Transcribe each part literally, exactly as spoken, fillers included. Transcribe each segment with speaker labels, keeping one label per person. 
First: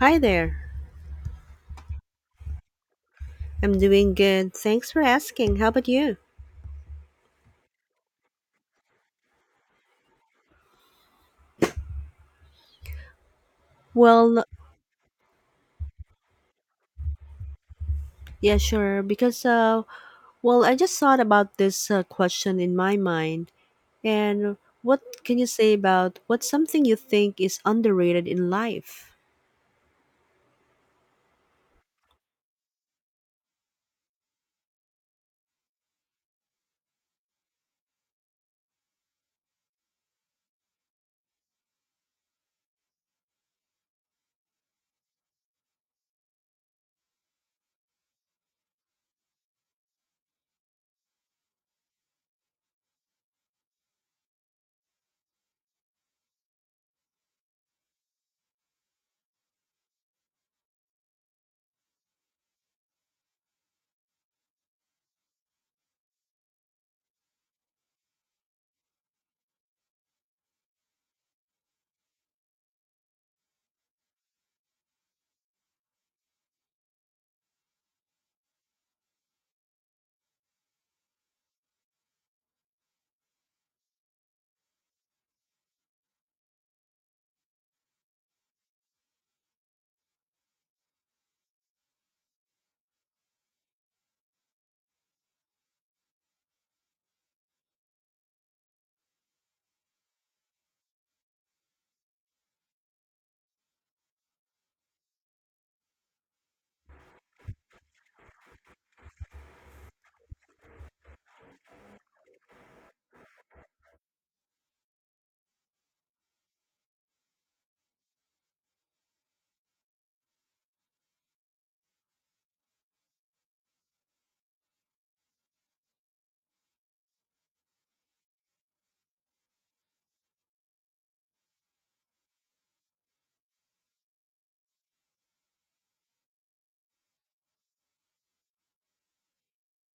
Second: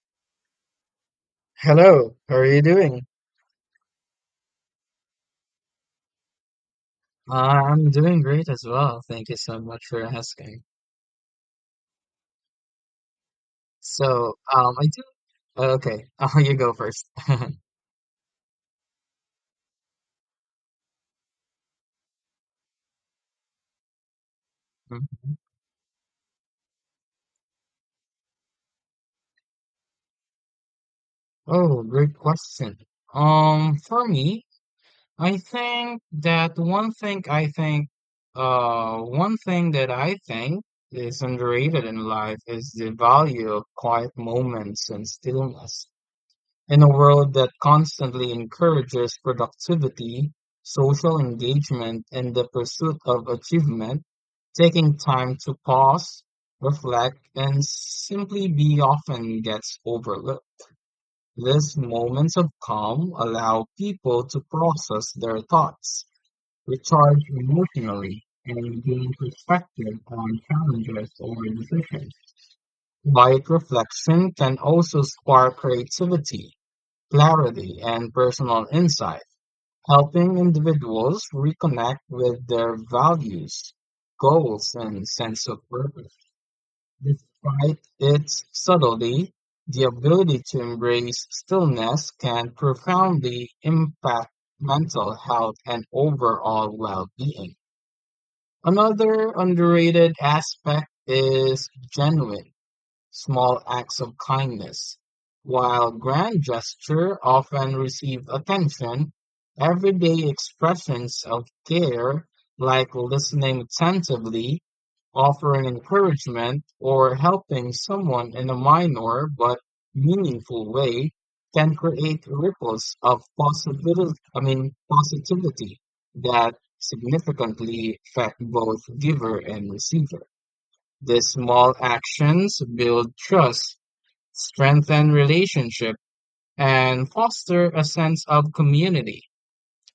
Speaker 1: Hi there.
Speaker 2: Hello, how are you doing?
Speaker 1: I'm doing good. Thanks for asking. How about you?
Speaker 2: Uh, I'm doing great as well. Thank you so much for asking. So,
Speaker 1: Well,
Speaker 2: um, I do. Okay, uh, you go first.
Speaker 1: yeah, sure. Because, uh, well, I just thought about this uh, question in my mind. And what
Speaker 2: Mhm.
Speaker 1: can you say about what's something you think is underrated in life?
Speaker 2: Oh, great question. Um, for me, I think that one thing I think, uh, one thing that I think is underrated in life is the value of quiet moments and stillness. In a world that constantly encourages productivity, social engagement, and the pursuit of achievement, taking time to pause, reflect, and simply be often gets overlooked. These moments of calm allow people to process their thoughts, recharge emotionally, and gain perspective on challenges or decisions. Quiet reflection can also spark creativity, clarity, and personal insight, helping individuals reconnect with their values, goals, and sense of purpose. Despite its subtlety, the ability to embrace stillness can profoundly impact mental health and overall well being. Another underrated aspect is genuine. Small acts of kindness, while grand gestures often receive attention, everyday expressions of care, like listening attentively, offering encouragement, or helping someone in a minor but meaningful way, can create ripples of possibility, I mean, positivity that significantly affect both giver and receiver. These small actions build trust, strengthen relationships, and foster a sense of community.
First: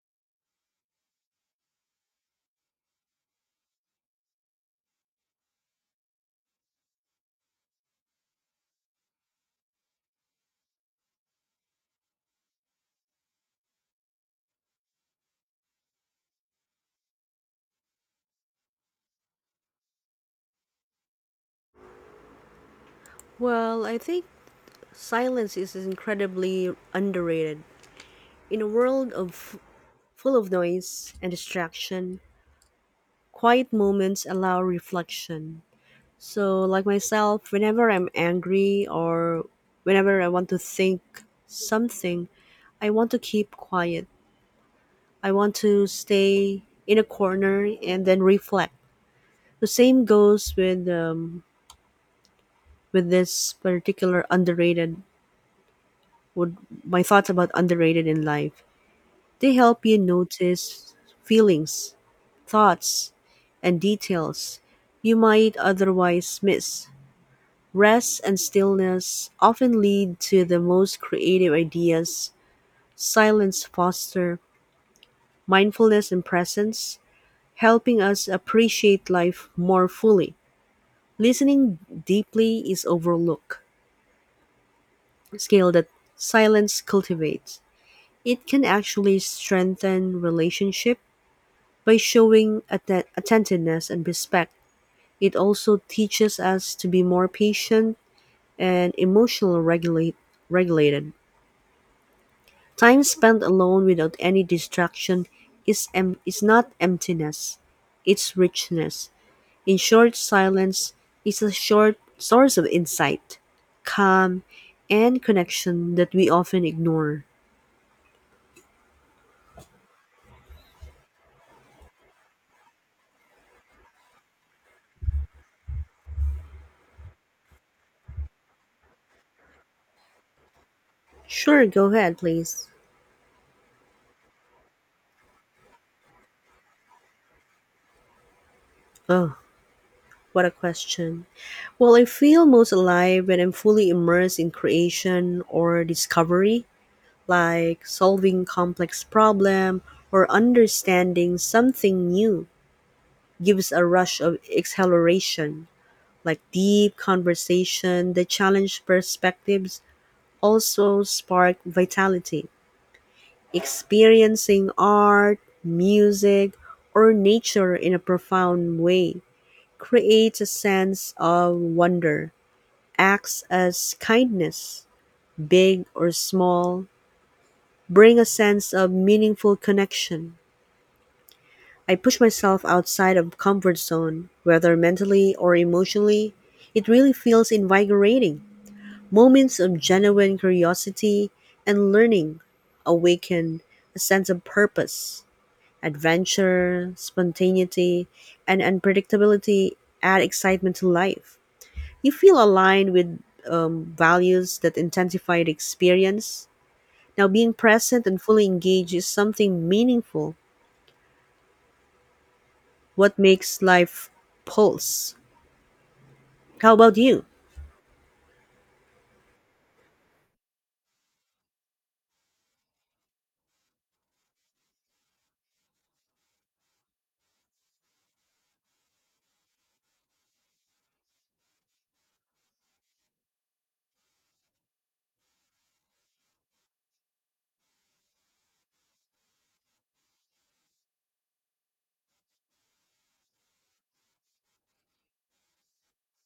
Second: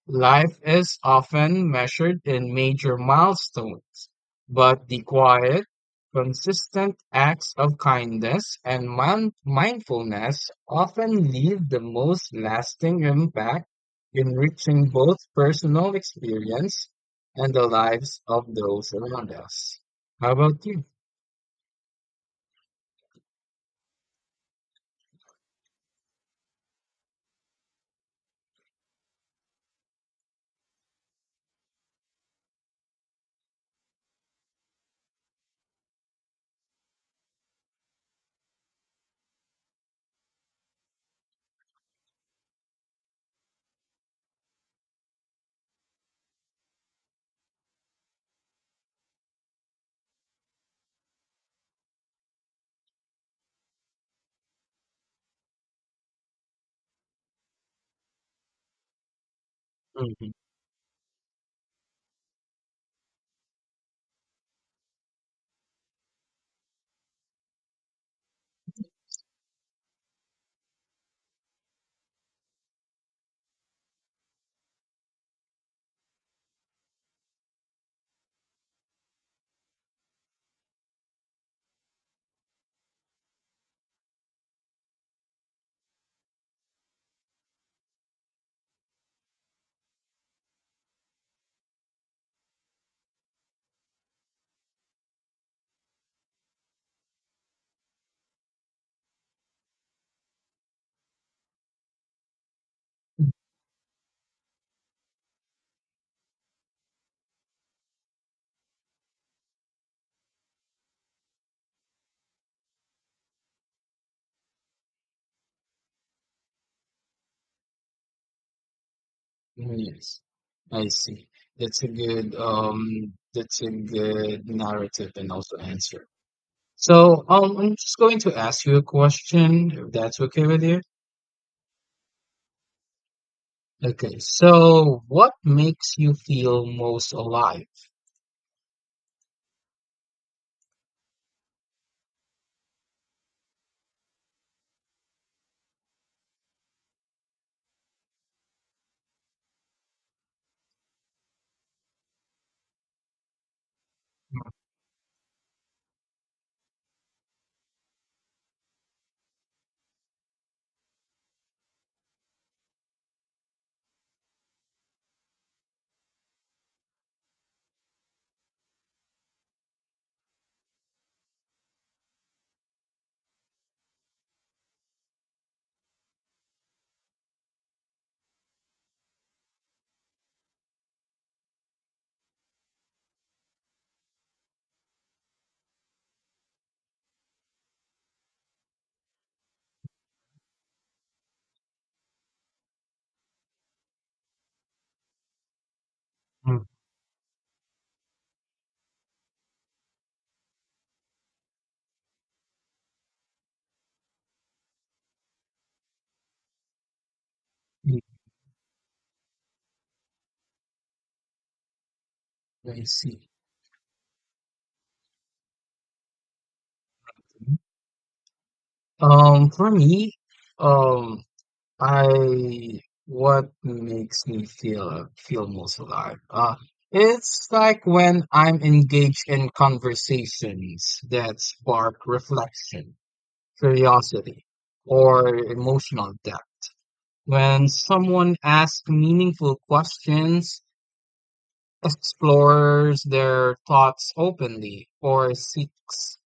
Speaker 2: Life is often measured in major milestones, but the quiet, consistent acts of kindness and mind- mindfulness often leave the most lasting impact, enriching both personal experience and the lives of those around us. How about you?
Speaker 1: Well, I think silence is incredibly underrated. In a world of full of noise and distraction, quiet moments allow reflection. So, like myself, whenever I'm angry or whenever I want to think something, I want to keep quiet. I want to stay in a corner and then reflect. The same goes with um, with this particular underrated. Would my thoughts about underrated in life? They help you notice feelings, thoughts, and details you might otherwise miss. Rest and stillness often lead to the most creative ideas. Silence foster mindfulness and presence, helping us appreciate life more fully. Listening deeply is overlooked. Skill that silence cultivates. It can actually strengthen relationship by showing atten- attentiveness and respect. It also teaches us to be more patient and emotional regulate- regulated. Time spent alone without any distraction is, em- is not emptiness, it's richness. In short, silence is a short source of insight, calm, and connection that we often ignore.
Speaker 2: Mm, yes, I see. That's a good um that's a good narrative and also answer. So um I'm just going to ask you a question if that's okay with you.
Speaker 1: Sure, go ahead, please.
Speaker 2: Okay, so what makes you feel most alive?
Speaker 1: Oh, what a question. Well, I feel most alive when I'm fully immersed in creation or discovery, like solving complex problem or understanding something new. Gives a rush of exhilaration, like deep conversation. The challenge perspectives also spark vitality. Experiencing art, music, or nature in a profound way creates a sense of wonder, acts as kindness, big or small, bring a sense of meaningful connection. I push myself outside of comfort zone, whether mentally or emotionally. It really feels invigorating. Moments of genuine curiosity and learning awaken a sense of purpose.
Speaker 2: Mm.
Speaker 1: Adventure, spontaneity, and unpredictability add excitement to life. You feel aligned with um, values that intensify the experience. Now, being
Speaker 2: Mm,
Speaker 1: present and fully engaged is something meaningful.
Speaker 2: I
Speaker 1: What
Speaker 2: see.
Speaker 1: makes life pulse? How about you?
Speaker 2: Um, for me, um, I what makes me feel feel most alive? Uh, it's like when I'm engaged in conversations that spark reflection, curiosity, or emotional depth. When someone asks meaningful questions, explores their thoughts openly, or seeks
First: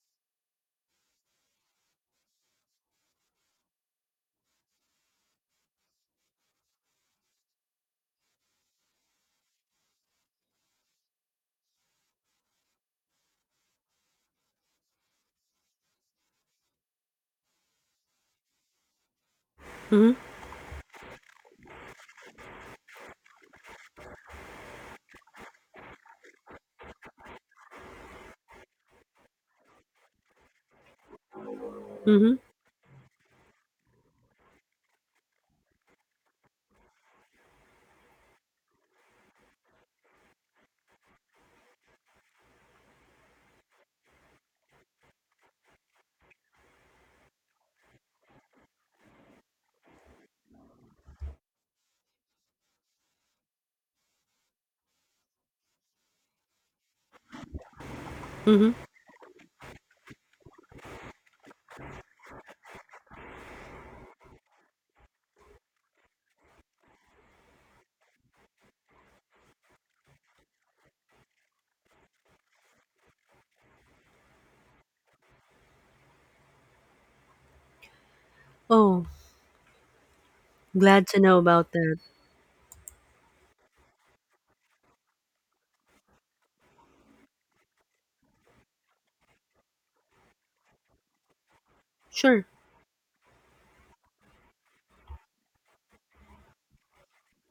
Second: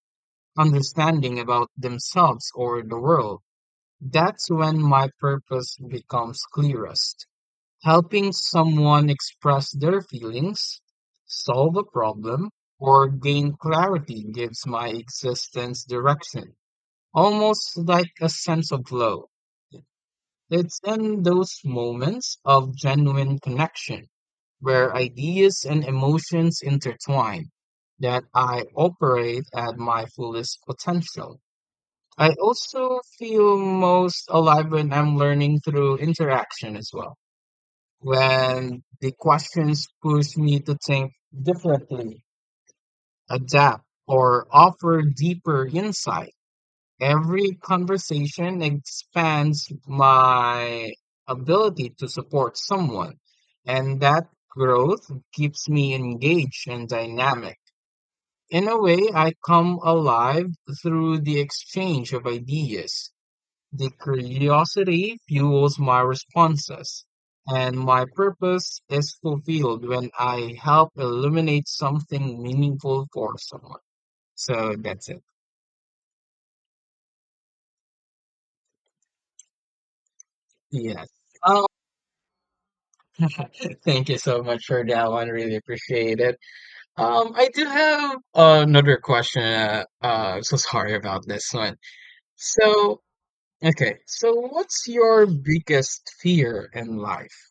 Speaker 2: understanding about themselves or the world, that's when my purpose becomes clearest. Helping someone express their feelings, solve a problem, or gain clarity gives my existence direction, almost like a sense of flow.
Speaker 1: Mm-hmm.
Speaker 2: It's in those moments of genuine connection where ideas and emotions intertwine that I operate at my fullest potential. I
Speaker 1: Mm-hmm.
Speaker 2: also feel most alive when I'm learning through interaction as well when the questions push me to think differently, adapt, or offer deeper insight. Every conversation expands my ability to support someone, and that growth keeps me engaged and dynamic. In
Speaker 1: Mm-hmm.
Speaker 2: a way, I come alive through the exchange of ideas. The curiosity fuels my responses, and my purpose is fulfilled when I help illuminate something meaningful for someone. So that's it.
Speaker 1: Oh, glad
Speaker 2: Yes.
Speaker 1: to know
Speaker 2: Um,
Speaker 1: about that.
Speaker 2: thank you so much for that one. Really appreciate it. Um, I do have another question. Uh, uh, so sorry about this one.
Speaker 1: Sure.
Speaker 2: So, okay. So, what's your biggest fear in life?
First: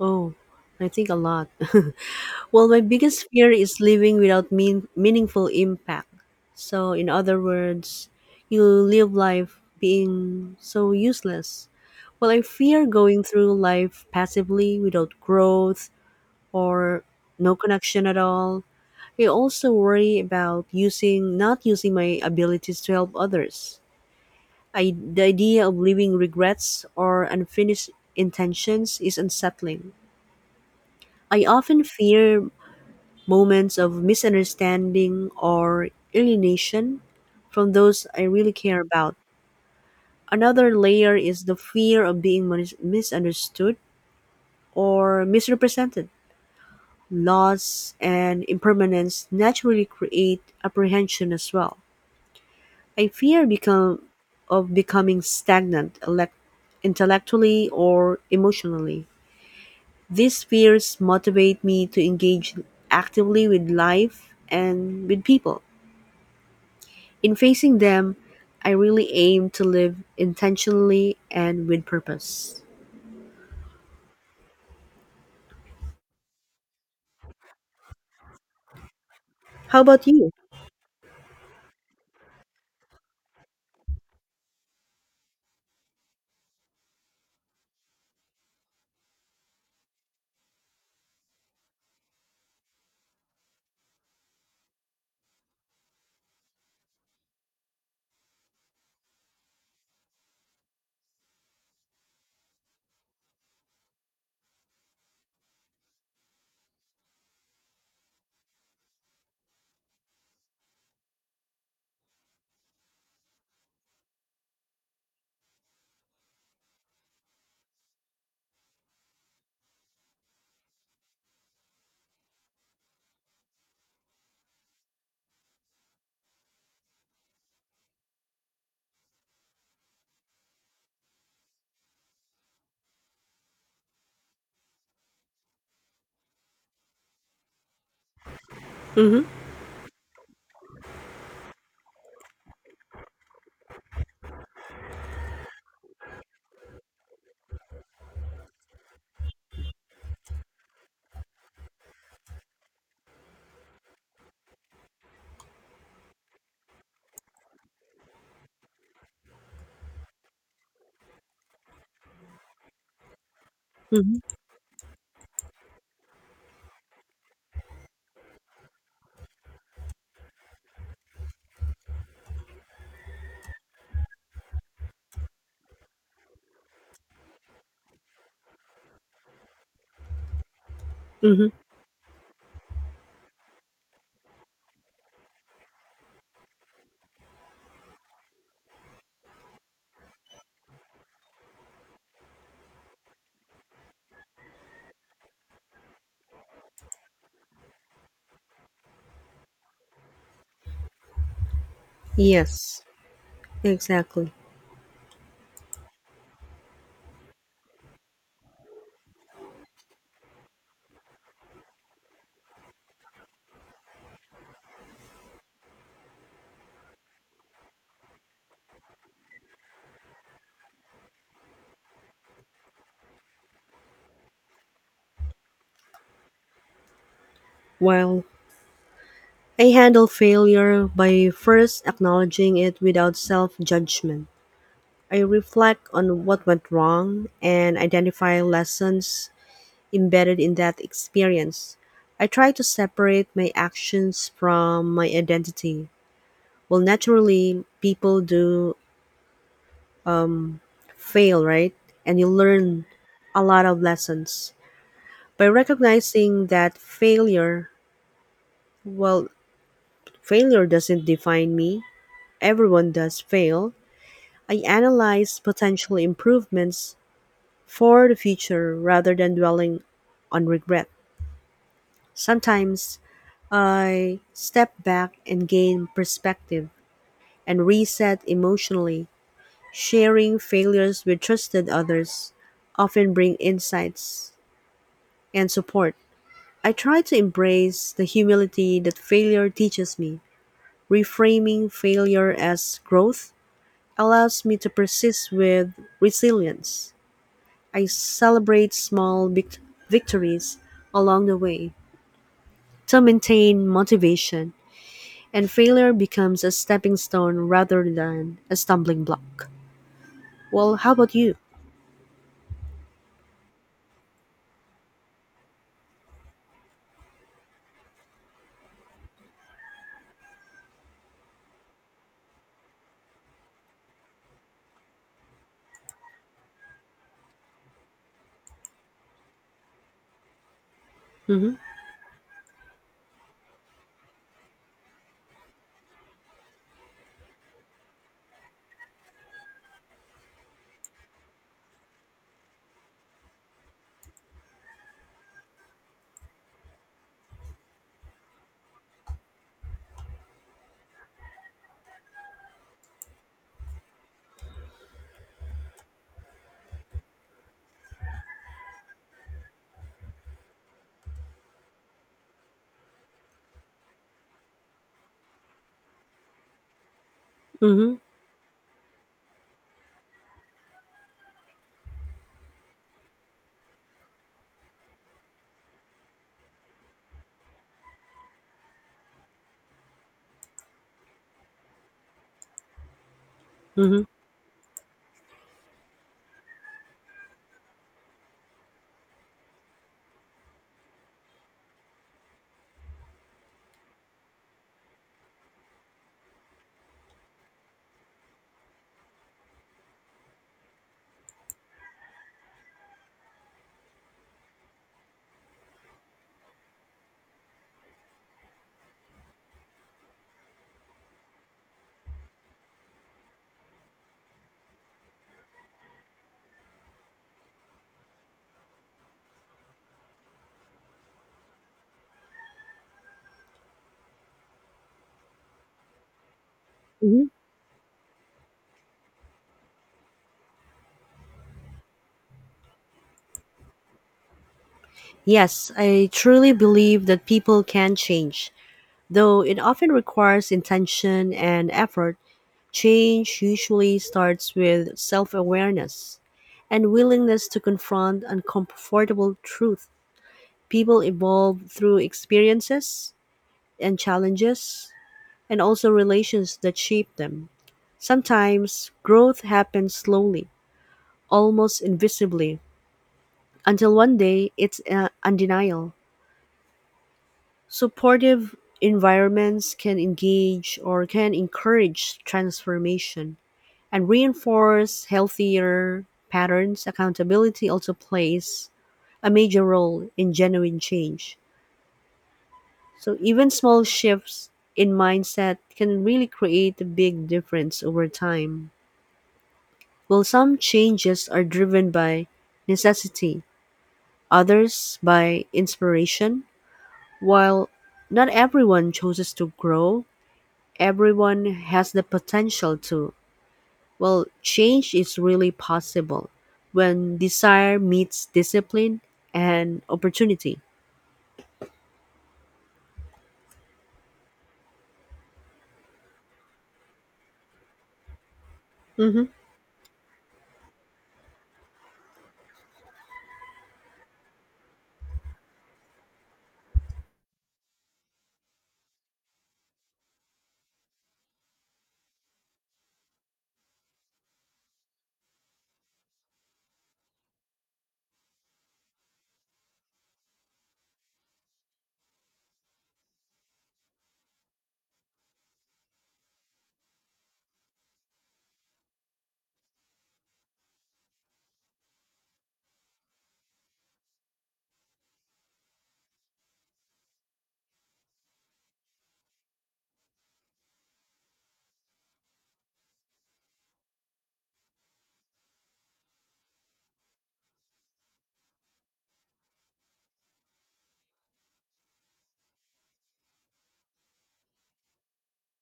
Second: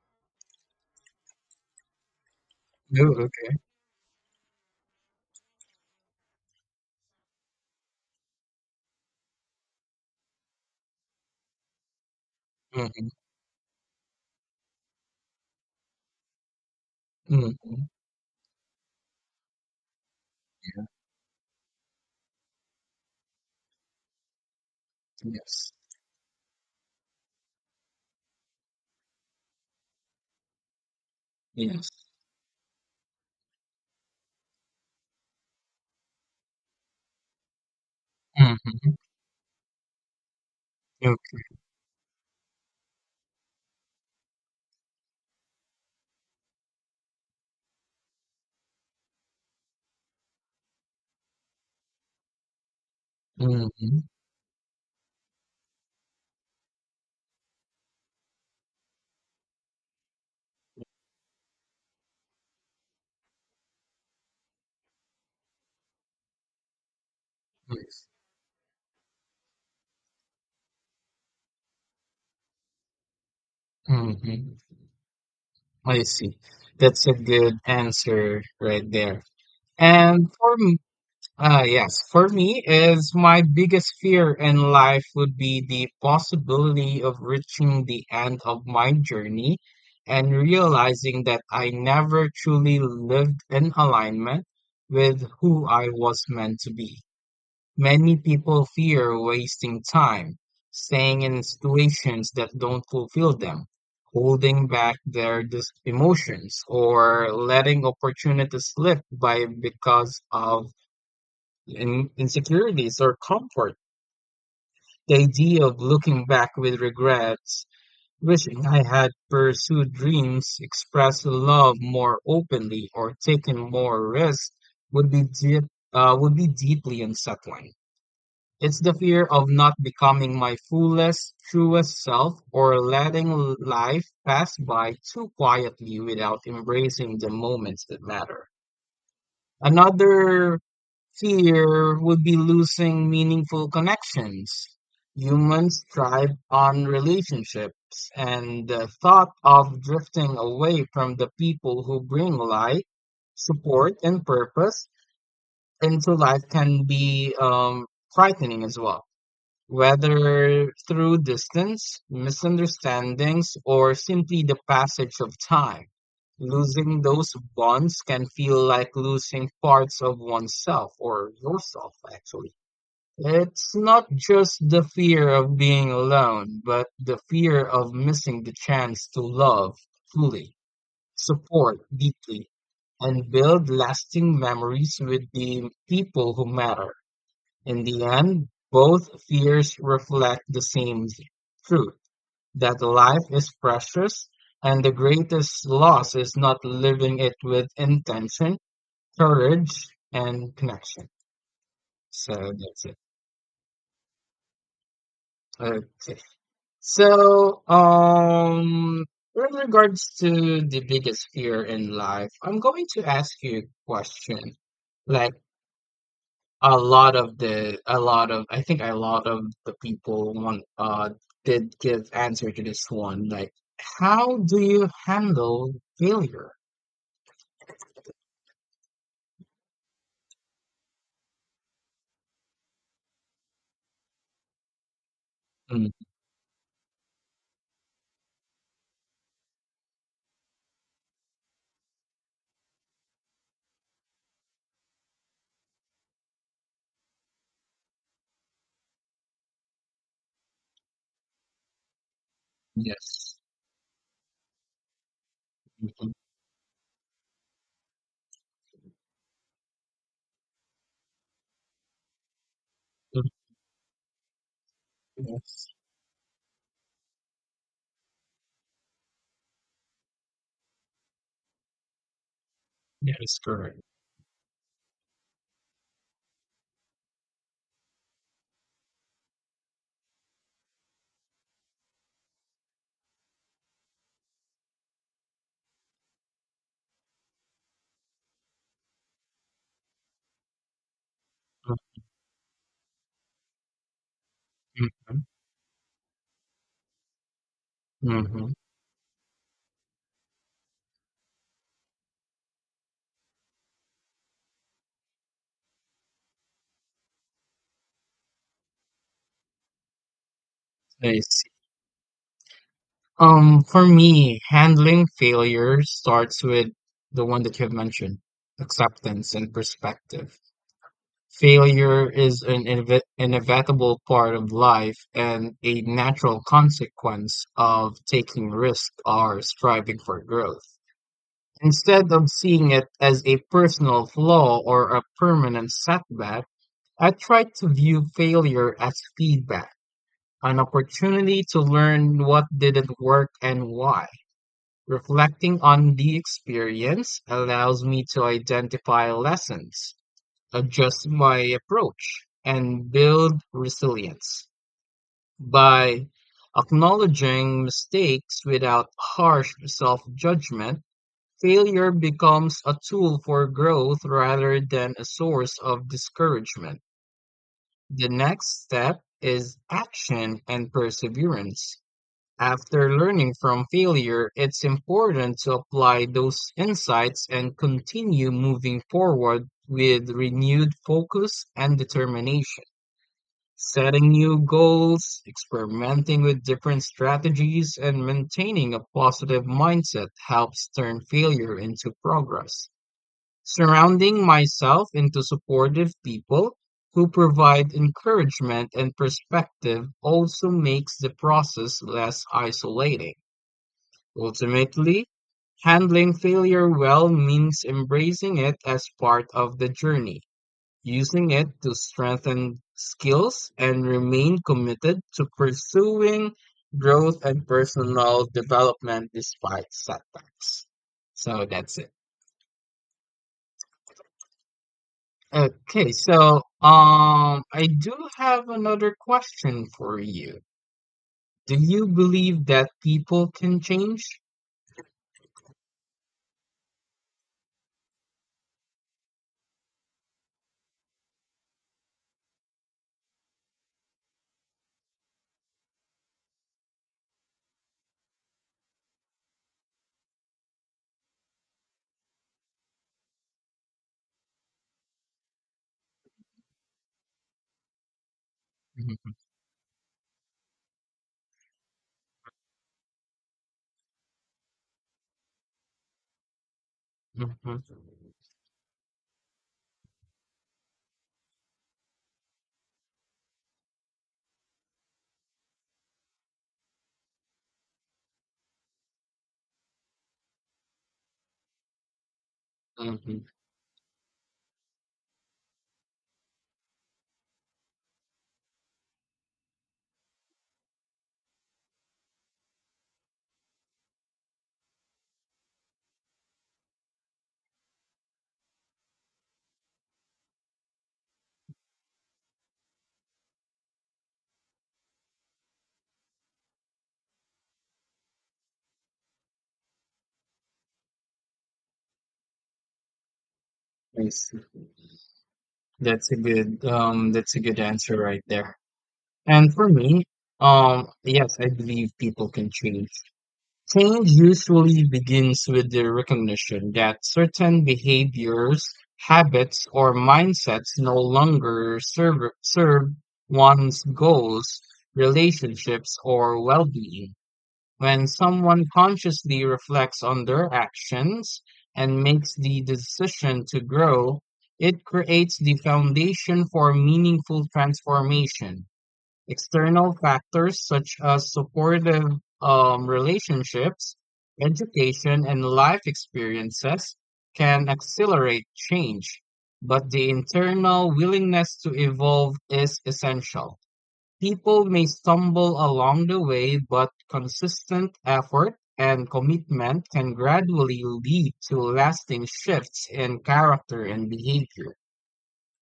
Speaker 1: Oh, I think a lot. Well, my
Speaker 2: Oh,
Speaker 1: biggest fear is living without mean- meaningful impact. So, in other words, you live life being so useless. Well, I fear
Speaker 2: okay.
Speaker 1: going through life passively without growth or
Speaker 2: Hmm,
Speaker 1: no
Speaker 2: hmm.
Speaker 1: connection at all. I also worry about using not using my abilities to help others. I, the idea
Speaker 2: Yes.
Speaker 1: of leaving regrets or unfinished intentions is unsettling. I often
Speaker 2: Yes.
Speaker 1: fear moments of misunderstanding or alienation from those I really care
Speaker 2: Mhm.
Speaker 1: about. Another layer
Speaker 2: Ok.
Speaker 1: is the fear of being mis- misunderstood or misrepresented. Loss and impermanence naturally create apprehension as well. I fear
Speaker 2: Mhm.
Speaker 1: become of becoming stagnant elect- intellectually or emotionally. These fears motivate me to engage actively with life and with people. In facing
Speaker 2: Nice.
Speaker 1: them, I really aim to live intentionally and with purpose.
Speaker 2: Mhm. I see. That's a good answer right there.
Speaker 1: How about you?
Speaker 2: And for me, uh, yes, for me is my biggest fear in life would be the possibility of reaching the end of my journey and realizing that I never truly lived in alignment with who I was meant to be. Many people fear wasting time, staying in situations that don't fulfill them, holding back their dis- emotions, or letting opportunities slip by because of in- insecurities or comfort. The idea of looking back with regrets, wishing I had pursued dreams, expressed love more openly, or taken more risks would be deep, uh, would be deeply unsettling. It's the fear of not becoming my fullest, truest self or letting l- life pass by too quietly without embracing the moments that matter.
Speaker 1: Mm-hmm.
Speaker 2: Another fear would be losing meaningful connections. Humans thrive on relationships, and the thought of drifting away from the people who bring light, support, and purpose into life can be um, frightening as well, whether through distance, misunderstandings, or
Speaker 1: Mm-hmm.
Speaker 2: simply the passage of time. Losing those bonds can feel like losing parts of oneself or yourself, actually. It's not just the fear of being alone, but the fear of missing the chance to love fully,
Speaker 1: Mm-hmm.
Speaker 2: support deeply, and build lasting memories with the people who matter. In the end, both fears reflect the same truth that life is precious and the greatest loss is not living it with intention, courage, and connection. So that's
Speaker 1: Yes,
Speaker 2: it.
Speaker 1: exactly.
Speaker 2: Okay. So, um, with regards to the biggest fear in life, I'm going to ask you a question. Like, A lot of the, a lot of, I think a lot of the people want, uh, did give answer to this one. Like, how do you handle failure?
Speaker 1: While I handle failure by first acknowledging it without self judgment. I reflect
Speaker 2: Mm,
Speaker 1: on what went wrong and identify lessons embedded in that experience. I try to separate my actions from my identity. Well, naturally, people do fail, right? And you learn
Speaker 2: yes.
Speaker 1: a lot of lessons. By
Speaker 2: Mhm.
Speaker 1: recognizing that failure, well, failure doesn't define me, everyone does
Speaker 2: Mm,
Speaker 1: fail, I analyze
Speaker 2: yes.
Speaker 1: potential improvements for the future rather than dwelling on regret. Sometimes
Speaker 2: That is correct.
Speaker 1: I step back and gain perspective and reset emotionally. Sharing failures with trusted others often bring insights and support. I try to embrace the humility that failure teaches me. Reframing failure as growth allows me to
Speaker 2: Mhm.
Speaker 1: persist with resilience. I
Speaker 2: Mhm.
Speaker 1: celebrate small vict- victories along the way to maintain motivation. And failure becomes a stepping stone rather than a stumbling block. Well, how about
Speaker 2: I
Speaker 1: you?
Speaker 2: see. Um, for me, handling failure starts with the one that you've mentioned, acceptance and perspective. Failure is an ineve- inevitable part of life and a natural consequence of taking risk or striving for growth.
Speaker 1: Hmm.
Speaker 2: Instead of seeing it as a personal flaw or a permanent setback, I try to view failure as feedback, an opportunity to learn what didn't work and why. Reflecting on the experience allows me to identify lessons, adjust my approach, and build resilience. By acknowledging mistakes without harsh self-judgment, failure becomes a tool for growth rather than a source of discouragement.
Speaker 1: Hmm.
Speaker 2: The next step is action and perseverance. After learning from failure, it's important to apply those insights and continue moving forward with renewed focus and determination.
Speaker 1: Hmm.
Speaker 2: Setting new goals, experimenting with different strategies, and maintaining a positive mindset helps turn failure into progress. Surrounding myself into supportive people who provide encouragement and perspective also makes the process less isolating. Ultimately, handling failure well means embracing it as part of the journey, using it to strengthen skills, and remain committed to pursuing growth and personal development despite setbacks. So that's it. Okay, so
Speaker 1: Hmm.
Speaker 2: um, I do have another question for you. Do you believe that people can change?
Speaker 1: Yes, I truly believe that people can change. Though it often requires intention and effort, change usually starts with self awareness and willingness to confront uncomfortable truth. People evolve through experiences and challenges, and also relations that shape them. Sometimes
Speaker 2: Mhm.
Speaker 1: growth happens slowly, almost invisibly, until one day it's uh, undeniable.
Speaker 2: Mhm.
Speaker 1: Supportive environments can engage or can encourage transformation and reinforce healthier patterns. Accountability also plays a major role in genuine change. So
Speaker 2: Mhm.
Speaker 1: even small shifts in mindset can really create a big difference over time. While some changes are driven by necessity, others by inspiration, while not everyone chooses to grow, everyone has the potential to. Well, change is really possible when desire meets discipline and opportunity.
Speaker 2: I see. That's a good um that's a good answer right there.
Speaker 1: Mm-hmm.
Speaker 2: And for me, um yes, I believe people can change. Change usually begins with the recognition that certain behaviors, habits, or mindsets no longer serve serve one's goals, relationships, or well-being. When someone consciously reflects on their actions and makes the decision to grow, it creates the foundation for meaningful transformation. External factors such as supportive um, relationships, education, and life experiences can accelerate change, but the internal willingness to evolve is essential. People may stumble along the way, but consistent effort and commitment can gradually lead to lasting shifts in character and behavior.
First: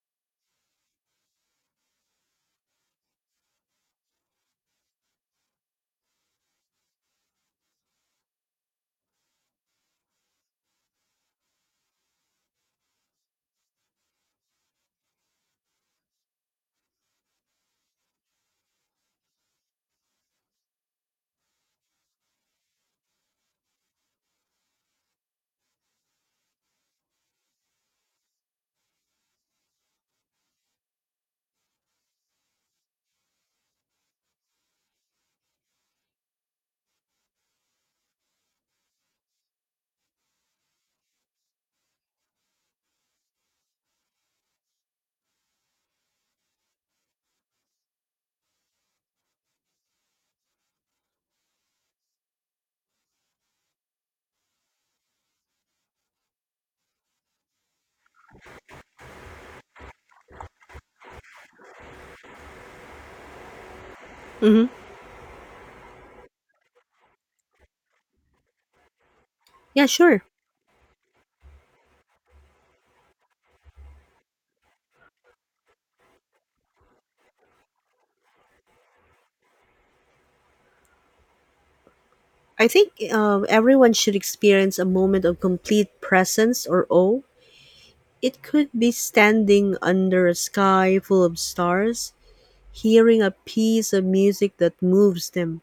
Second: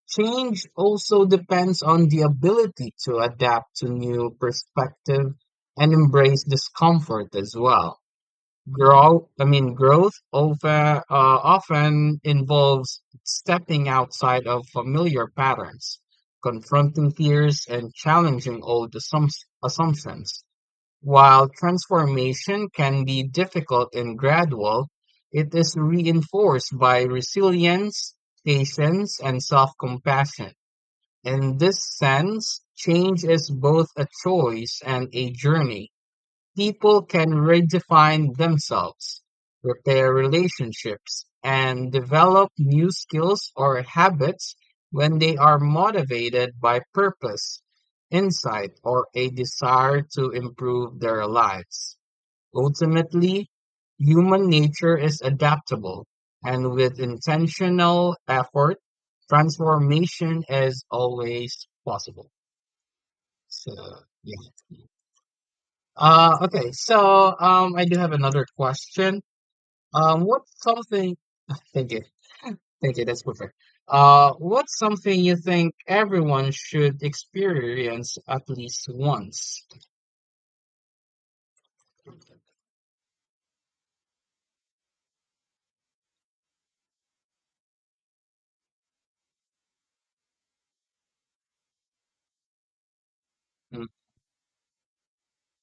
Speaker 2: Change also depends on the ability to adapt to new perspective and embrace discomfort as well. Grow, I mean, growth over, uh, often involves stepping outside of familiar patterns, confronting fears, and challenging old assumps- assumptions. While transformation can be difficult and gradual, it is reinforced by resilience, patience, and self compassion. In this sense, change is both a choice and a journey. People can redefine themselves, repair relationships, and develop new skills or habits when they are motivated by purpose, insight, or a desire to improve their lives. Ultimately, human nature is adaptable, and with intentional effort, transformation is always possible. So, yeah.
Speaker 1: Mm-hmm.
Speaker 2: Uh, okay, so um, I do have another question.
Speaker 1: Yeah,
Speaker 2: Um,
Speaker 1: sure.
Speaker 2: what's something? Thank you, thank you. That's perfect. Uh, what's something you think everyone should experience at least once?
Speaker 1: I think um, everyone should experience a moment of complete presence or awe. It could be standing under a sky full of stars, hearing a
Speaker 2: Mm.
Speaker 1: piece of music that moves them,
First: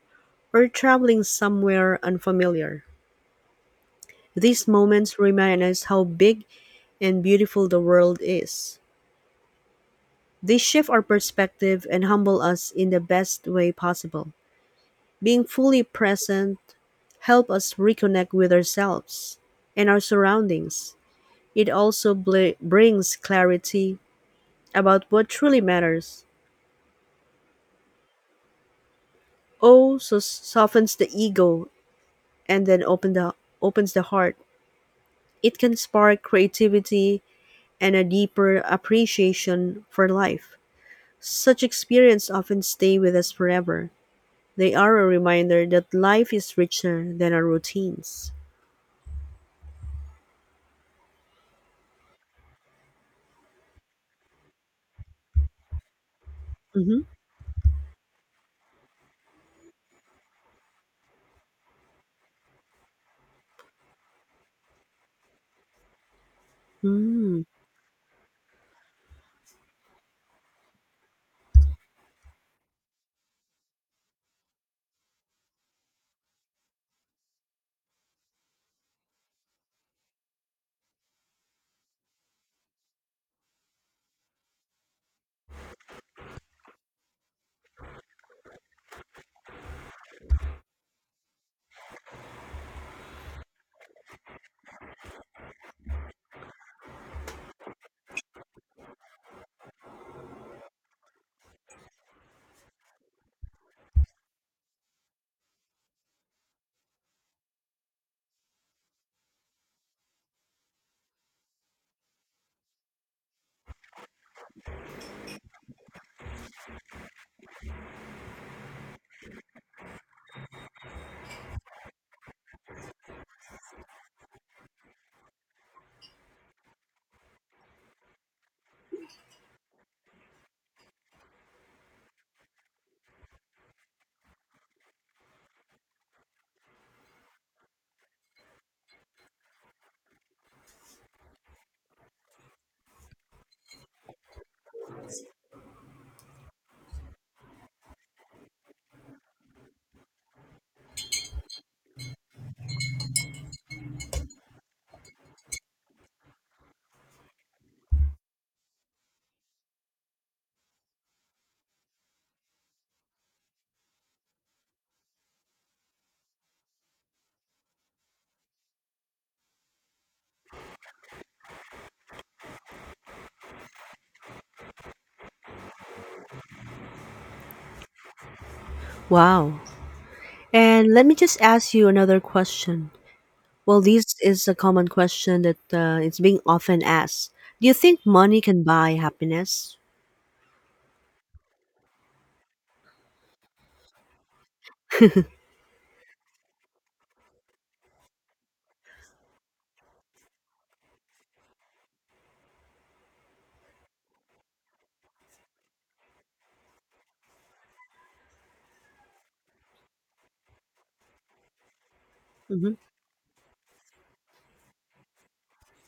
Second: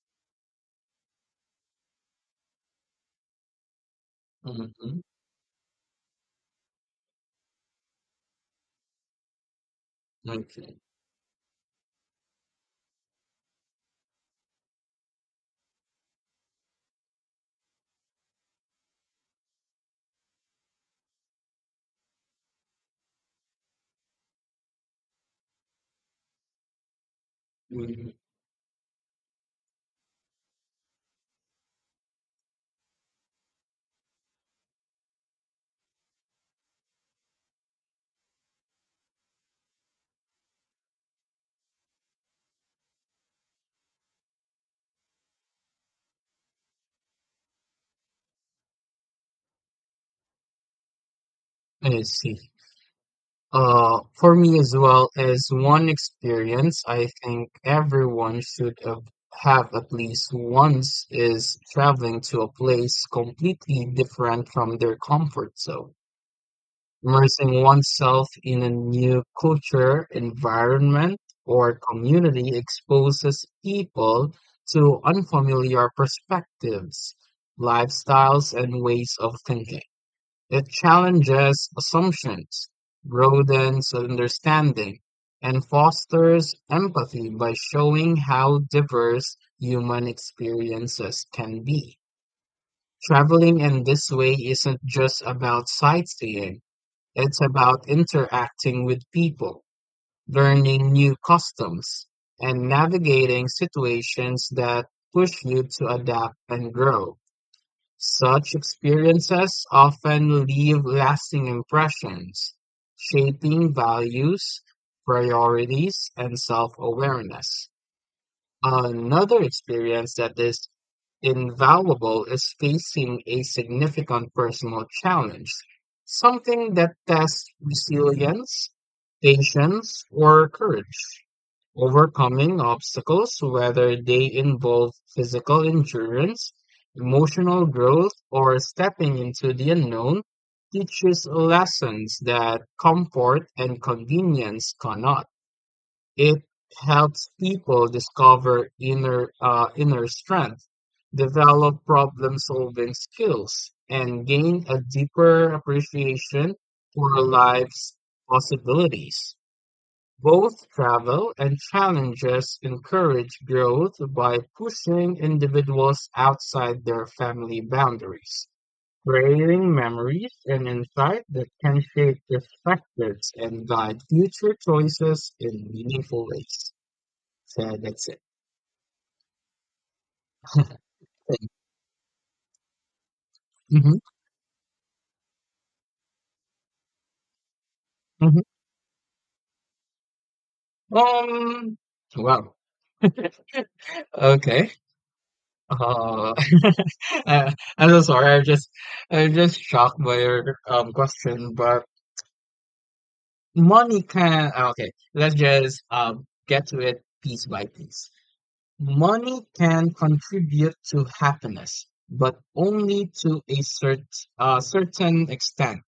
Speaker 1: or traveling somewhere unfamiliar. These
Speaker 2: Mm-hmm.
Speaker 1: moments remind us how big and beautiful the world is. They
Speaker 2: Okay.
Speaker 1: shift our perspective and humble us in the best way possible. Being fully present help us reconnect with ourselves and our surroundings. It also bl- brings clarity about what truly matters.
Speaker 2: Mhm.
Speaker 1: Oh, so softens the ego and then open the opens the heart. It can spark creativity and a deeper appreciation for life. Such experiences often stay with us forever. They are a reminder that life is richer than our routines.
Speaker 2: I see. Uh, for me as well, as one experience,
Speaker 1: Mm-hmm.
Speaker 2: I think everyone should have, have at least once is traveling to a place completely different from their comfort zone.
Speaker 1: Mm.
Speaker 2: Immersing oneself in a new culture, environment, or community exposes people to unfamiliar perspectives, lifestyles, and ways of thinking. It challenges assumptions, broadens understanding, and fosters empathy by showing how diverse human experiences can be. Traveling in this way isn't just about sightseeing, it's about interacting with people, learning new customs, and navigating situations that push you to adapt and grow. Such experiences often leave lasting impressions, shaping values, priorities, and self awareness. Another experience that is invaluable is facing a significant personal challenge, something that tests resilience, patience, or courage. Overcoming obstacles, whether they involve physical endurance, emotional growth, or stepping into the unknown, teaches lessons that comfort and convenience cannot. It helps people discover inner uh, inner strength, develop problem-solving skills, and gain a deeper appreciation for life's possibilities. Both travel and challenges encourage growth by pushing individuals outside their family boundaries, creating memories and insight that can shape perspectives and guide future choices in meaningful ways. So that's it.
Speaker 1: Wow. And let me just ask you another question. Well,
Speaker 2: Mhm.
Speaker 1: this is a common question that uh, it's being often asked. Do you think
Speaker 2: Mhm.
Speaker 1: money can buy happiness?
Speaker 2: Um, wow. Okay. Uh, uh, I'm so sorry. I'm just, I'm just shocked by your um question. But money can. Uh, Okay, let's just um get to it piece by piece. Money can contribute to happiness, but
Speaker 1: Mm-hmm.
Speaker 2: only to a cert, uh, certain extent.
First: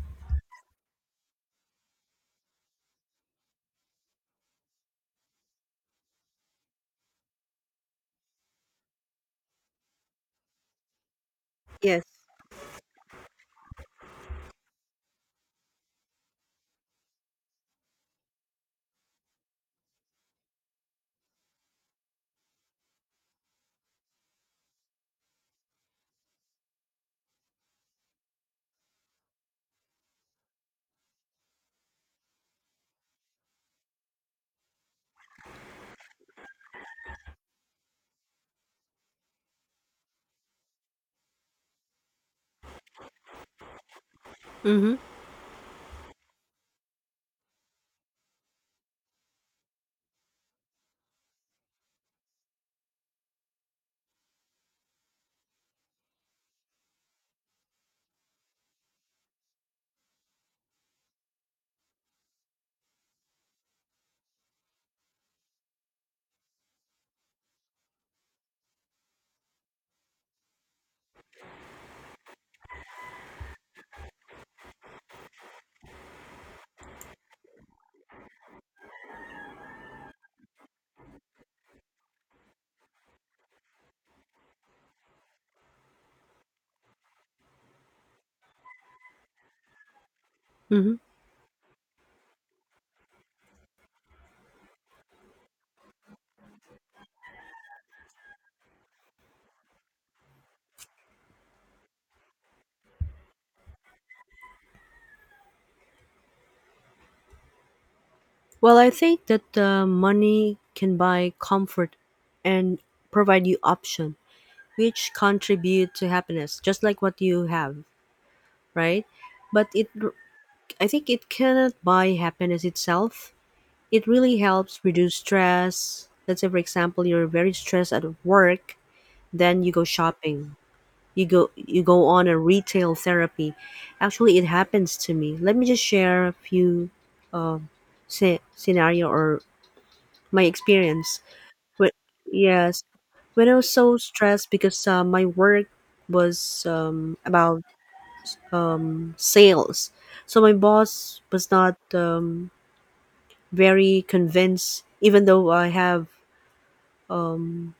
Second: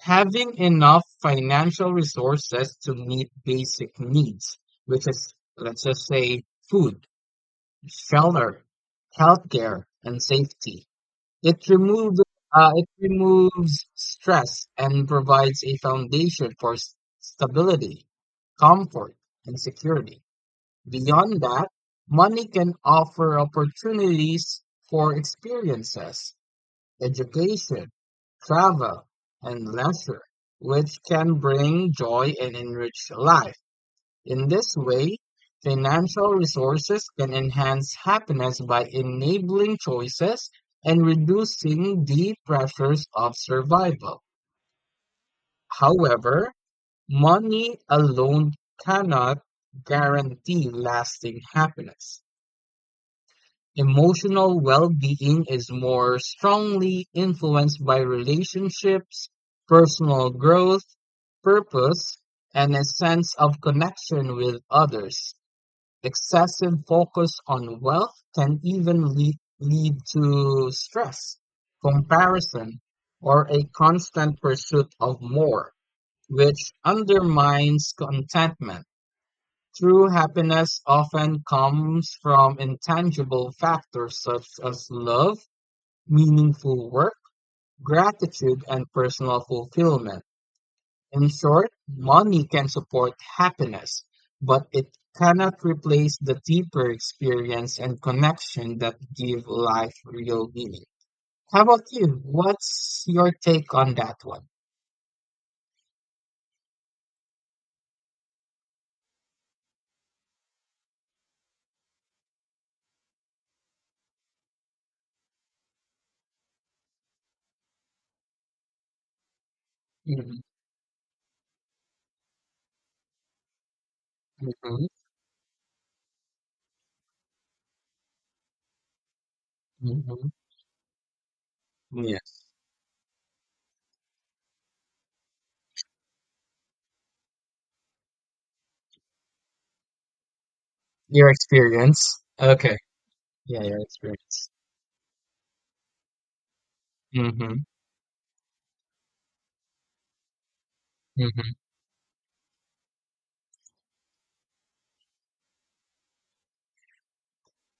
Speaker 2: Having enough financial resources to meet basic needs, which is, let's just say, food, shelter, healthcare, and safety. It
Speaker 1: Yes.
Speaker 2: removes uh, it removes stress and provides a foundation for s- stability, comfort, and security. Beyond that, money can offer opportunities for experiences education, travel, and leisure, which can bring joy and enrich life. In this way, financial resources can enhance happiness by enabling choices and reducing the pressures of survival.
Speaker 1: Mm-hmm.
Speaker 2: However, money alone cannot guarantee lasting happiness. Emotional well-being is more strongly influenced by relationships, personal growth, purpose, and a sense of connection with others. Excessive focus on wealth can even lead, lead to stress, comparison, or a constant pursuit of more, which undermines contentment. True happiness often comes from intangible factors such as love, meaningful work, gratitude, and personal fulfillment.
Speaker 1: Mm-hmm.
Speaker 2: In short, money can support happiness, but it cannot replace the deeper experience and connection that give life real meaning. How about you? What's your take on that one?
Speaker 1: Well, I think that the money can buy comfort and provide you option, which contribute to happiness, just like what you have, right? But it,
Speaker 2: Mhm,
Speaker 1: I think it cannot buy happiness itself. It really helps
Speaker 2: mhm,
Speaker 1: reduce stress. Let's say, for example, you're very stressed at work, then you go
Speaker 2: mhm.
Speaker 1: shopping. You go, you go on a
Speaker 2: Yes.
Speaker 1: retail therapy. Actually, it happens to me. Let me just share a few se- scenario or my experience.
Speaker 2: Your
Speaker 1: But
Speaker 2: experience. Okay.
Speaker 1: yes, when I
Speaker 2: Yeah,
Speaker 1: was
Speaker 2: your
Speaker 1: so
Speaker 2: experience.
Speaker 1: stressed because uh, my work was um, about
Speaker 2: Hmm.
Speaker 1: um, sales, so my boss was
Speaker 2: Mhm.
Speaker 1: not um, very convinced. Even though I have um,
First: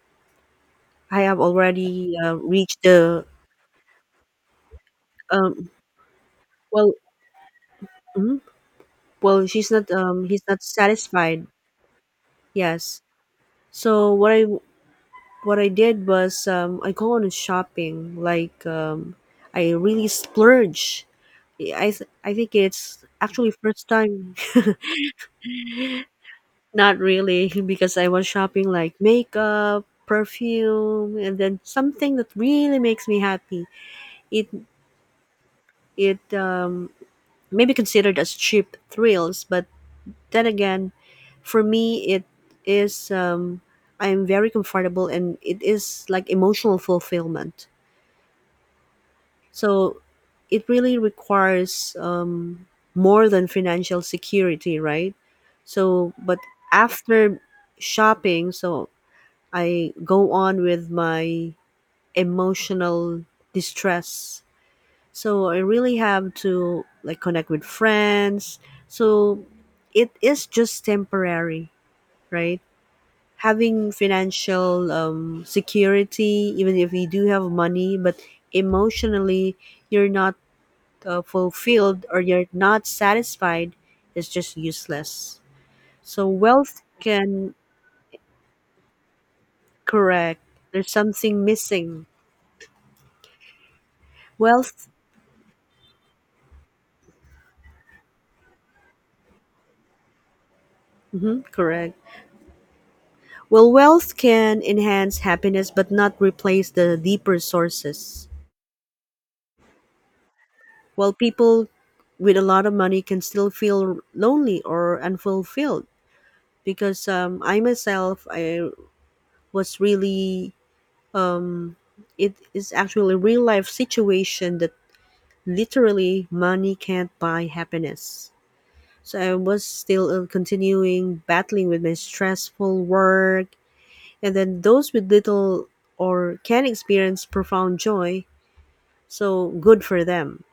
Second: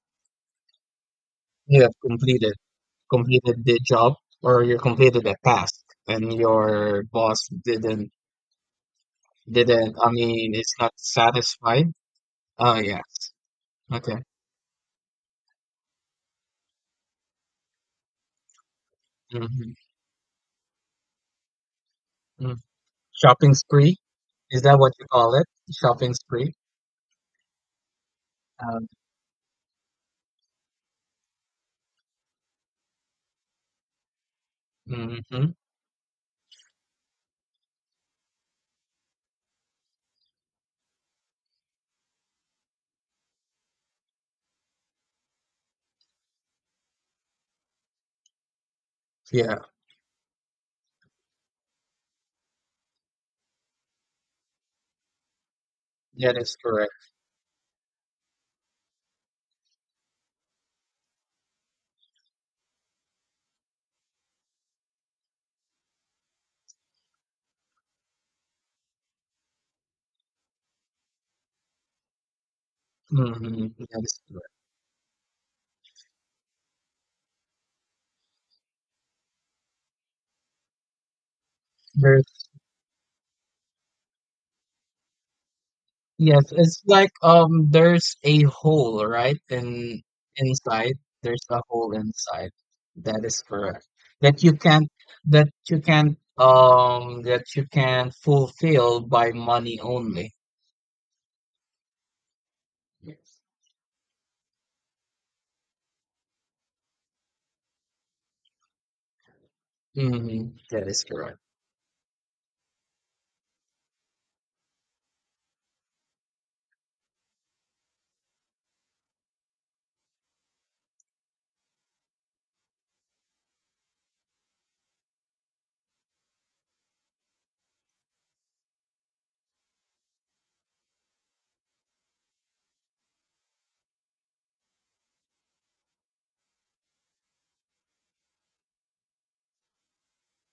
Speaker 1: I have
Speaker 2: You have
Speaker 1: already uh,
Speaker 2: completed
Speaker 1: reached the
Speaker 2: completed the job or you completed the
Speaker 1: um,
Speaker 2: task and
Speaker 1: well,
Speaker 2: your boss didn't
Speaker 1: mhm, well, she's not
Speaker 2: didn't I
Speaker 1: um, he's
Speaker 2: mean
Speaker 1: not
Speaker 2: it's not
Speaker 1: satisfied.
Speaker 2: satisfied. Oh
Speaker 1: Yes.
Speaker 2: yes.
Speaker 1: So
Speaker 2: Okay.
Speaker 1: what I, what I did was um, I go on shopping like um, I
Speaker 2: Hmm.
Speaker 1: really splurge. I th- I think
Speaker 2: Mm.
Speaker 1: it's actually
Speaker 2: Shopping
Speaker 1: first
Speaker 2: spree?
Speaker 1: time.
Speaker 2: Is that what you call it? Shopping spree?
Speaker 1: Not really because I was shopping
Speaker 2: Um,
Speaker 1: like makeup, perfume, and then something that really makes me happy. It
Speaker 2: hmm.
Speaker 1: it um, may be considered as cheap thrills, but then again, for me it is um, I am very comfortable and it is like emotional fulfillment.
Speaker 2: Yeah,
Speaker 1: So it really requires um, more than financial security, right? So,
Speaker 2: that
Speaker 1: but
Speaker 2: is correct.
Speaker 1: after shopping, so I go on with my emotional distress. So I really have to like connect with friends. So it is just temporary, right?
Speaker 2: Hmm.
Speaker 1: Having
Speaker 2: That is correct.
Speaker 1: financial um, security, even if you do have money, but emotionally, you're not uh, fulfilled or you're
Speaker 2: There's
Speaker 1: not satisfied, it's just useless, so
Speaker 2: Yes,
Speaker 1: wealth
Speaker 2: it's like
Speaker 1: can,
Speaker 2: um there's a hole, right? In
Speaker 1: correct, there's
Speaker 2: inside,
Speaker 1: something
Speaker 2: there's a hole
Speaker 1: missing,
Speaker 2: inside. That is correct. That you
Speaker 1: wealth,
Speaker 2: can't that you can't um that you can fulfill by money only.
Speaker 1: mhm, correct. Well wealth can enhance happiness but not replace the deeper sources
Speaker 2: Hmm. That is
Speaker 1: while
Speaker 2: correct.
Speaker 1: people with a lot of money can still feel lonely or unfulfilled because um, I myself I was really, it is actually a real life situation that literally money can't buy happiness. So I was still uh, continuing battling with my stressful work, and then those with little or can experience profound joy. So good for them.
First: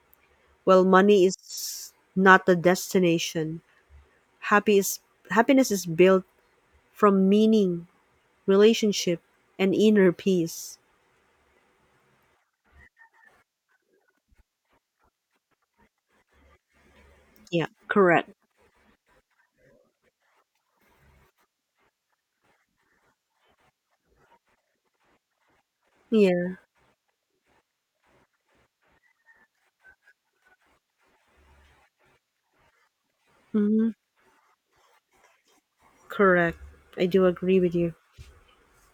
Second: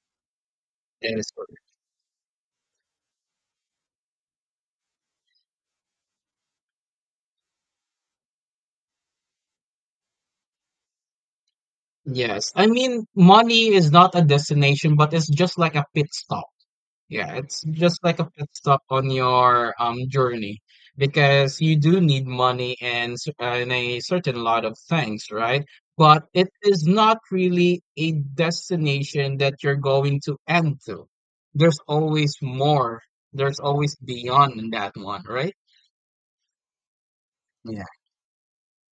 Speaker 1: Well,
Speaker 2: That
Speaker 1: money
Speaker 2: is correct.
Speaker 1: is not the destination. Happy is, happiness is built from meaning, relationship, and inner peace.
Speaker 2: Yes. I mean, money is not a destination, but it's just like a pit stop. Yeah, it's
Speaker 1: Yeah,
Speaker 2: just like a
Speaker 1: correct.
Speaker 2: pit stop on your um journey because you do need money and s- and a certain lot of things, right? But it
Speaker 1: Yeah,
Speaker 2: is not really a destination that you're going to end to. There's always more. There's
Speaker 1: hmm,
Speaker 2: always beyond that one, right?
Speaker 1: correct. I do agree with you.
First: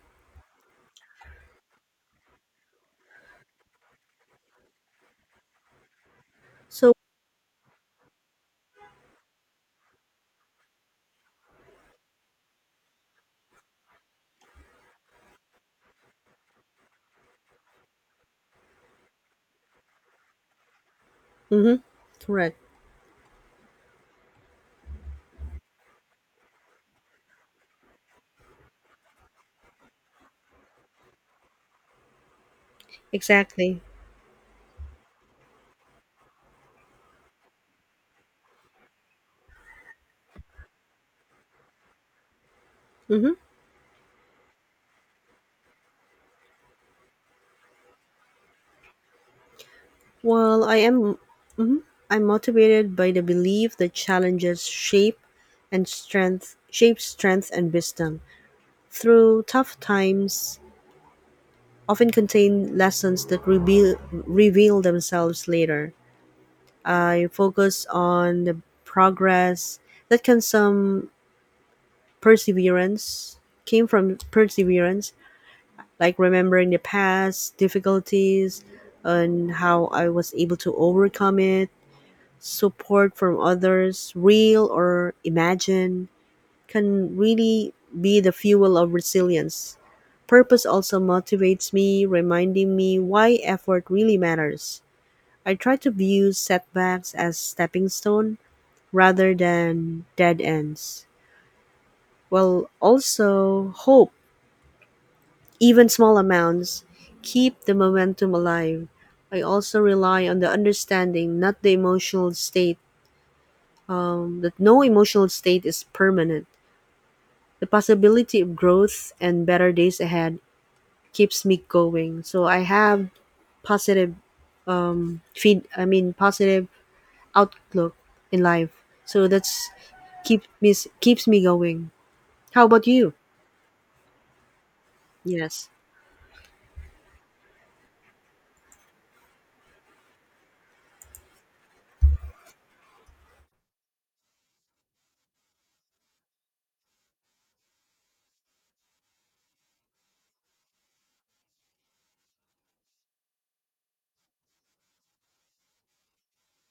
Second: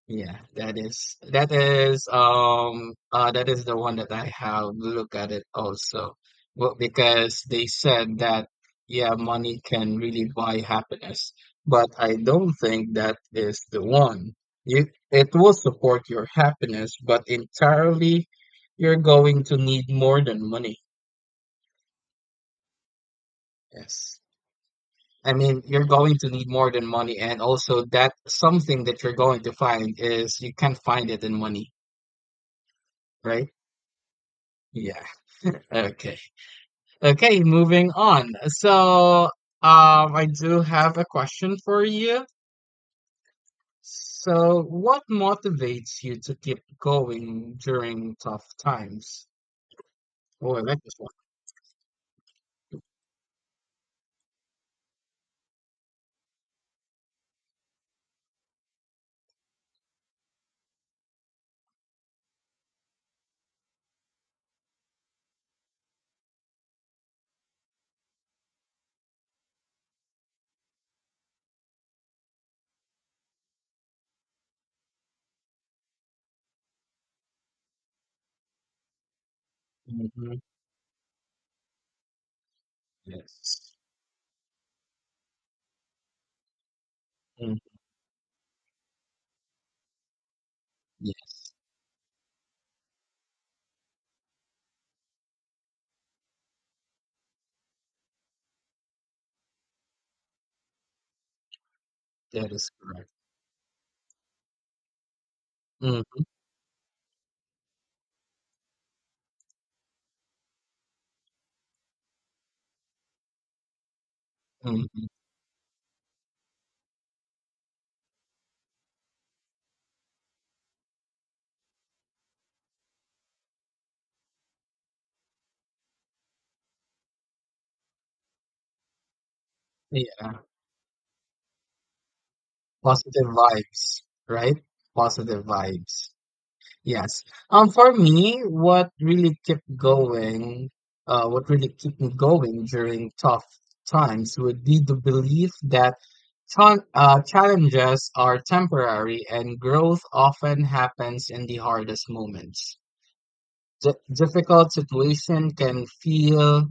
Speaker 2: Yeah, that is that is um uh that is the one that I have looked at it also. Well,
Speaker 1: So,
Speaker 2: because they said that yeah, money can really buy happiness, but I don't think that is the one. You it will support your happiness, but entirely you're going to need more than money.
Speaker 1: hmm, correct.
Speaker 2: Yes. I mean, you're going to need more than money, and also that something that you're going to find is you can't find it in money, right?
Speaker 1: Exactly.
Speaker 2: Yeah. Okay. Okay, moving on. So, um, I do have a question for you.
Speaker 1: Hmm.
Speaker 2: So, what motivates you to keep going during tough times? Oh, I
Speaker 1: Well, I
Speaker 2: like this
Speaker 1: am. Mhm. I'm motivated by the belief that challenges shape and strength shape strength and wisdom. Through tough times, often contain lessons that reveal reveal themselves later. I focus on the progress that can some perseverance came from perseverance, like remembering the past difficulties and how I
Speaker 2: one.
Speaker 1: was
Speaker 2: Hmm.
Speaker 1: able to overcome it, support from
Speaker 2: Yes.
Speaker 1: others, real or imagined, can
Speaker 2: Mm.
Speaker 1: really be the fuel of resilience. Purpose also
Speaker 2: Yes,
Speaker 1: motivates me, reminding me why effort really matters. I try to view setbacks as stepping stone rather than dead ends.
Speaker 2: that is
Speaker 1: Well,
Speaker 2: correct.
Speaker 1: also hope, even small
Speaker 2: Hmm.
Speaker 1: amounts, keep the momentum alive. I also rely on the understanding, not the emotional state um, that no
Speaker 2: Hmm.
Speaker 1: emotional state is permanent. The possibility of growth and better days ahead keeps me going. So I have positive um, feed. I mean positive outlook in life. So that's
Speaker 2: Yeah,
Speaker 1: keep me keeps me going. How about you?
Speaker 2: positive vibes, right? Positive
Speaker 1: Yes.
Speaker 2: vibes. Yes. Um, for me, what really kept going, uh, what really kept me going during tough times would be the belief that chal- uh, challenges are temporary and growth often happens in the hardest moments. D- difficult situation can feel,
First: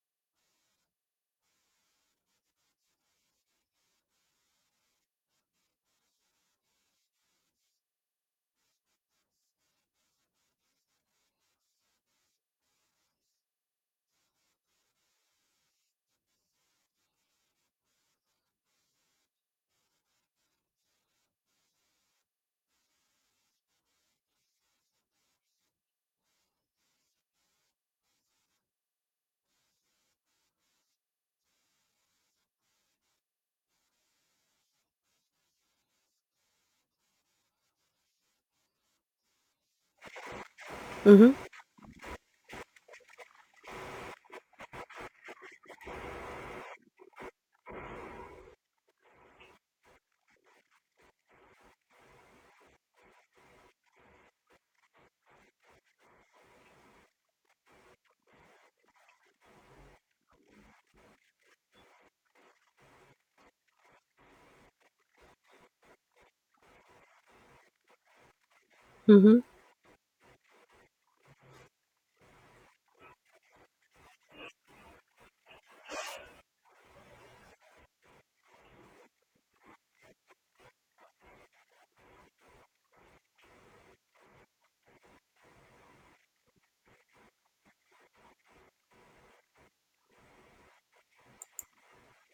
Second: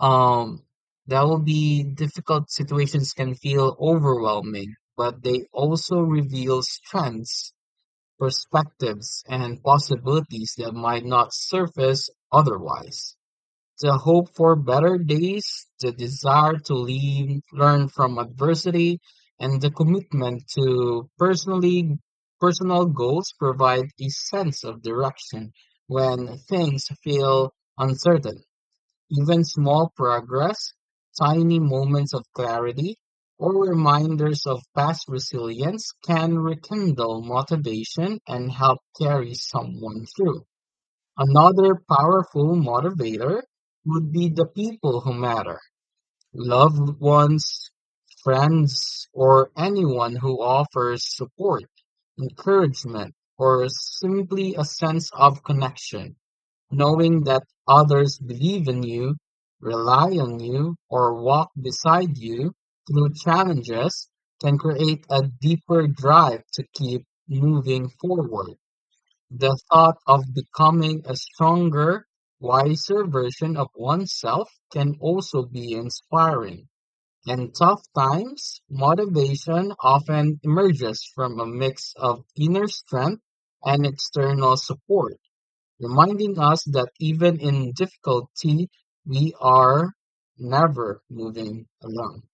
Speaker 2: um, that will be difficult situations can feel overwhelming, but they also reveal strengths perspectives and possibilities that might not surface otherwise. The hope for better days, the desire to lean, learn from adversity, and the commitment to personally personal goals provide a sense of direction when things feel uncertain. Even small progress, tiny moments of clarity, or reminders of past resilience can rekindle motivation and help carry someone through.
Speaker 1: Mm-hmm.
Speaker 2: Another powerful motivator would be the people who matter, loved ones, friends, or anyone who offers support, encouragement, or simply a sense of connection. Knowing that others believe in you, rely on you, or walk beside you through challenges can create a deeper drive to keep moving forward.
Speaker 1: Mm-hmm.
Speaker 2: The thought of becoming a stronger, wiser version of oneself can also be inspiring. In tough times, motivation often emerges from a mix of inner strength and external support reminding us that even in difficulty, we are never moving alone.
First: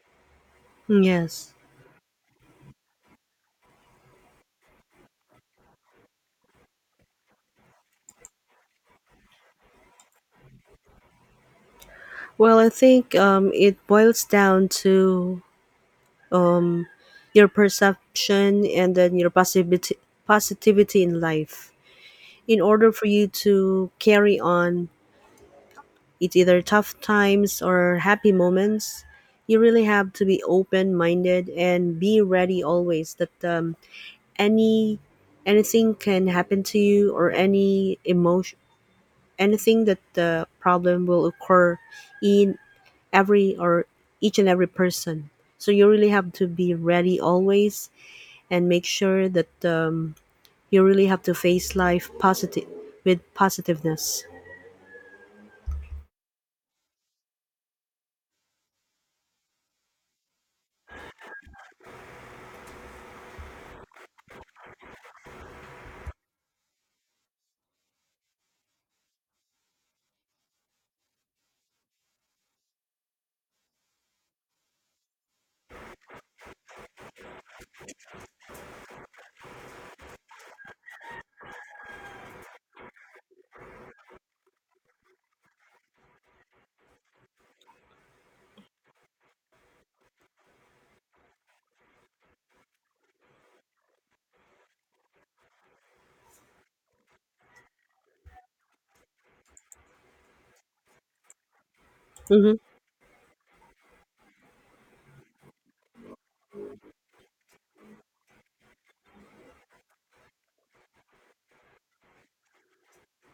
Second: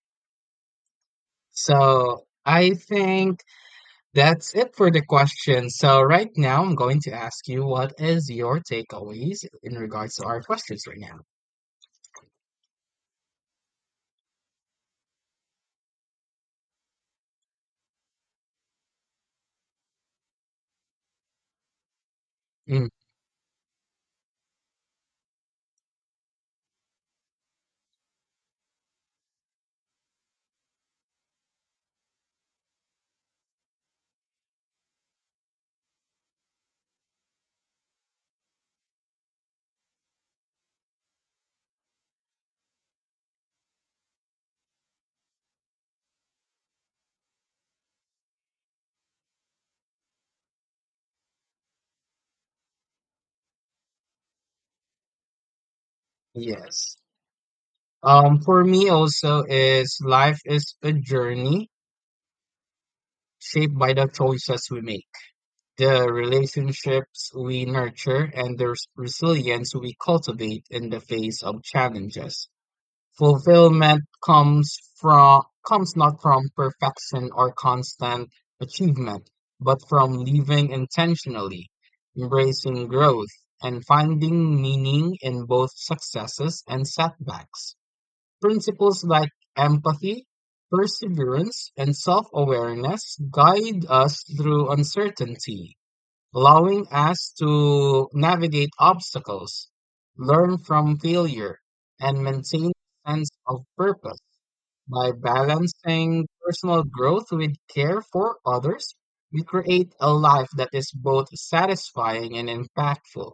Speaker 1: Yes.
Speaker 2: So I think that's it for the question. So right now, I'm going to ask you what is your takeaways in regards to our questions right now.
Speaker 1: Well, I think um, it boils down to your perception and then your positivity, positivity in life, in
Speaker 2: Mm,
Speaker 1: order for you to carry on, it's either tough times or happy moments. You really have to be open minded and be ready always that um, any, anything can happen to you or any emotion, anything that the problem will occur in every or each and every person, so you really have to be ready always and make sure that um, you really have to face life positive with positiveness.
Speaker 2: yes. Um, for me also is life is a journey shaped by the choices we make. The relationships we nurture and the res- resilience we cultivate in the face of challenges. Fulfillment comes from comes not from perfection or constant achievement, but from living intentionally, embracing growth, and finding meaning in both successes and setbacks. Principles like empathy, perseverance, and self-awareness guide us through uncertainty allowing us to navigate obstacles, learn from failure, and
Speaker 1: Hmm.
Speaker 2: maintain a sense of purpose. By balancing personal growth with care for others, we create a life that is both satisfying and impactful.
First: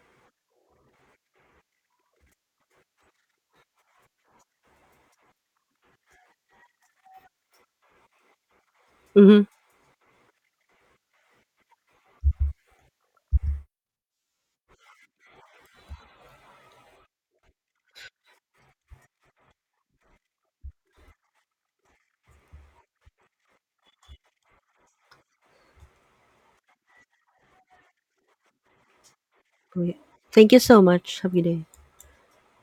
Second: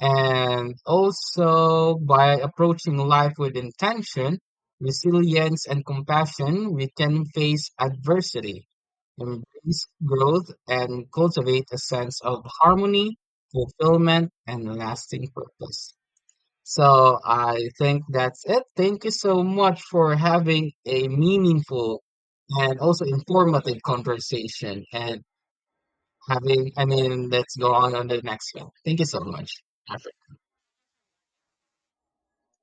Speaker 2: And also, by approaching life with intention, resilience, and compassion, we can face adversity,
Speaker 1: Mhm.
Speaker 2: embrace growth, and cultivate a sense of harmony, fulfillment, and lasting purpose. So, I think that's it. Thank you so much for having a meaningful and also informative conversation and having, I mean, let's go on on the next one. Thank you so much.
Speaker 1: Oh, yeah. Thank you so much. Have a good day.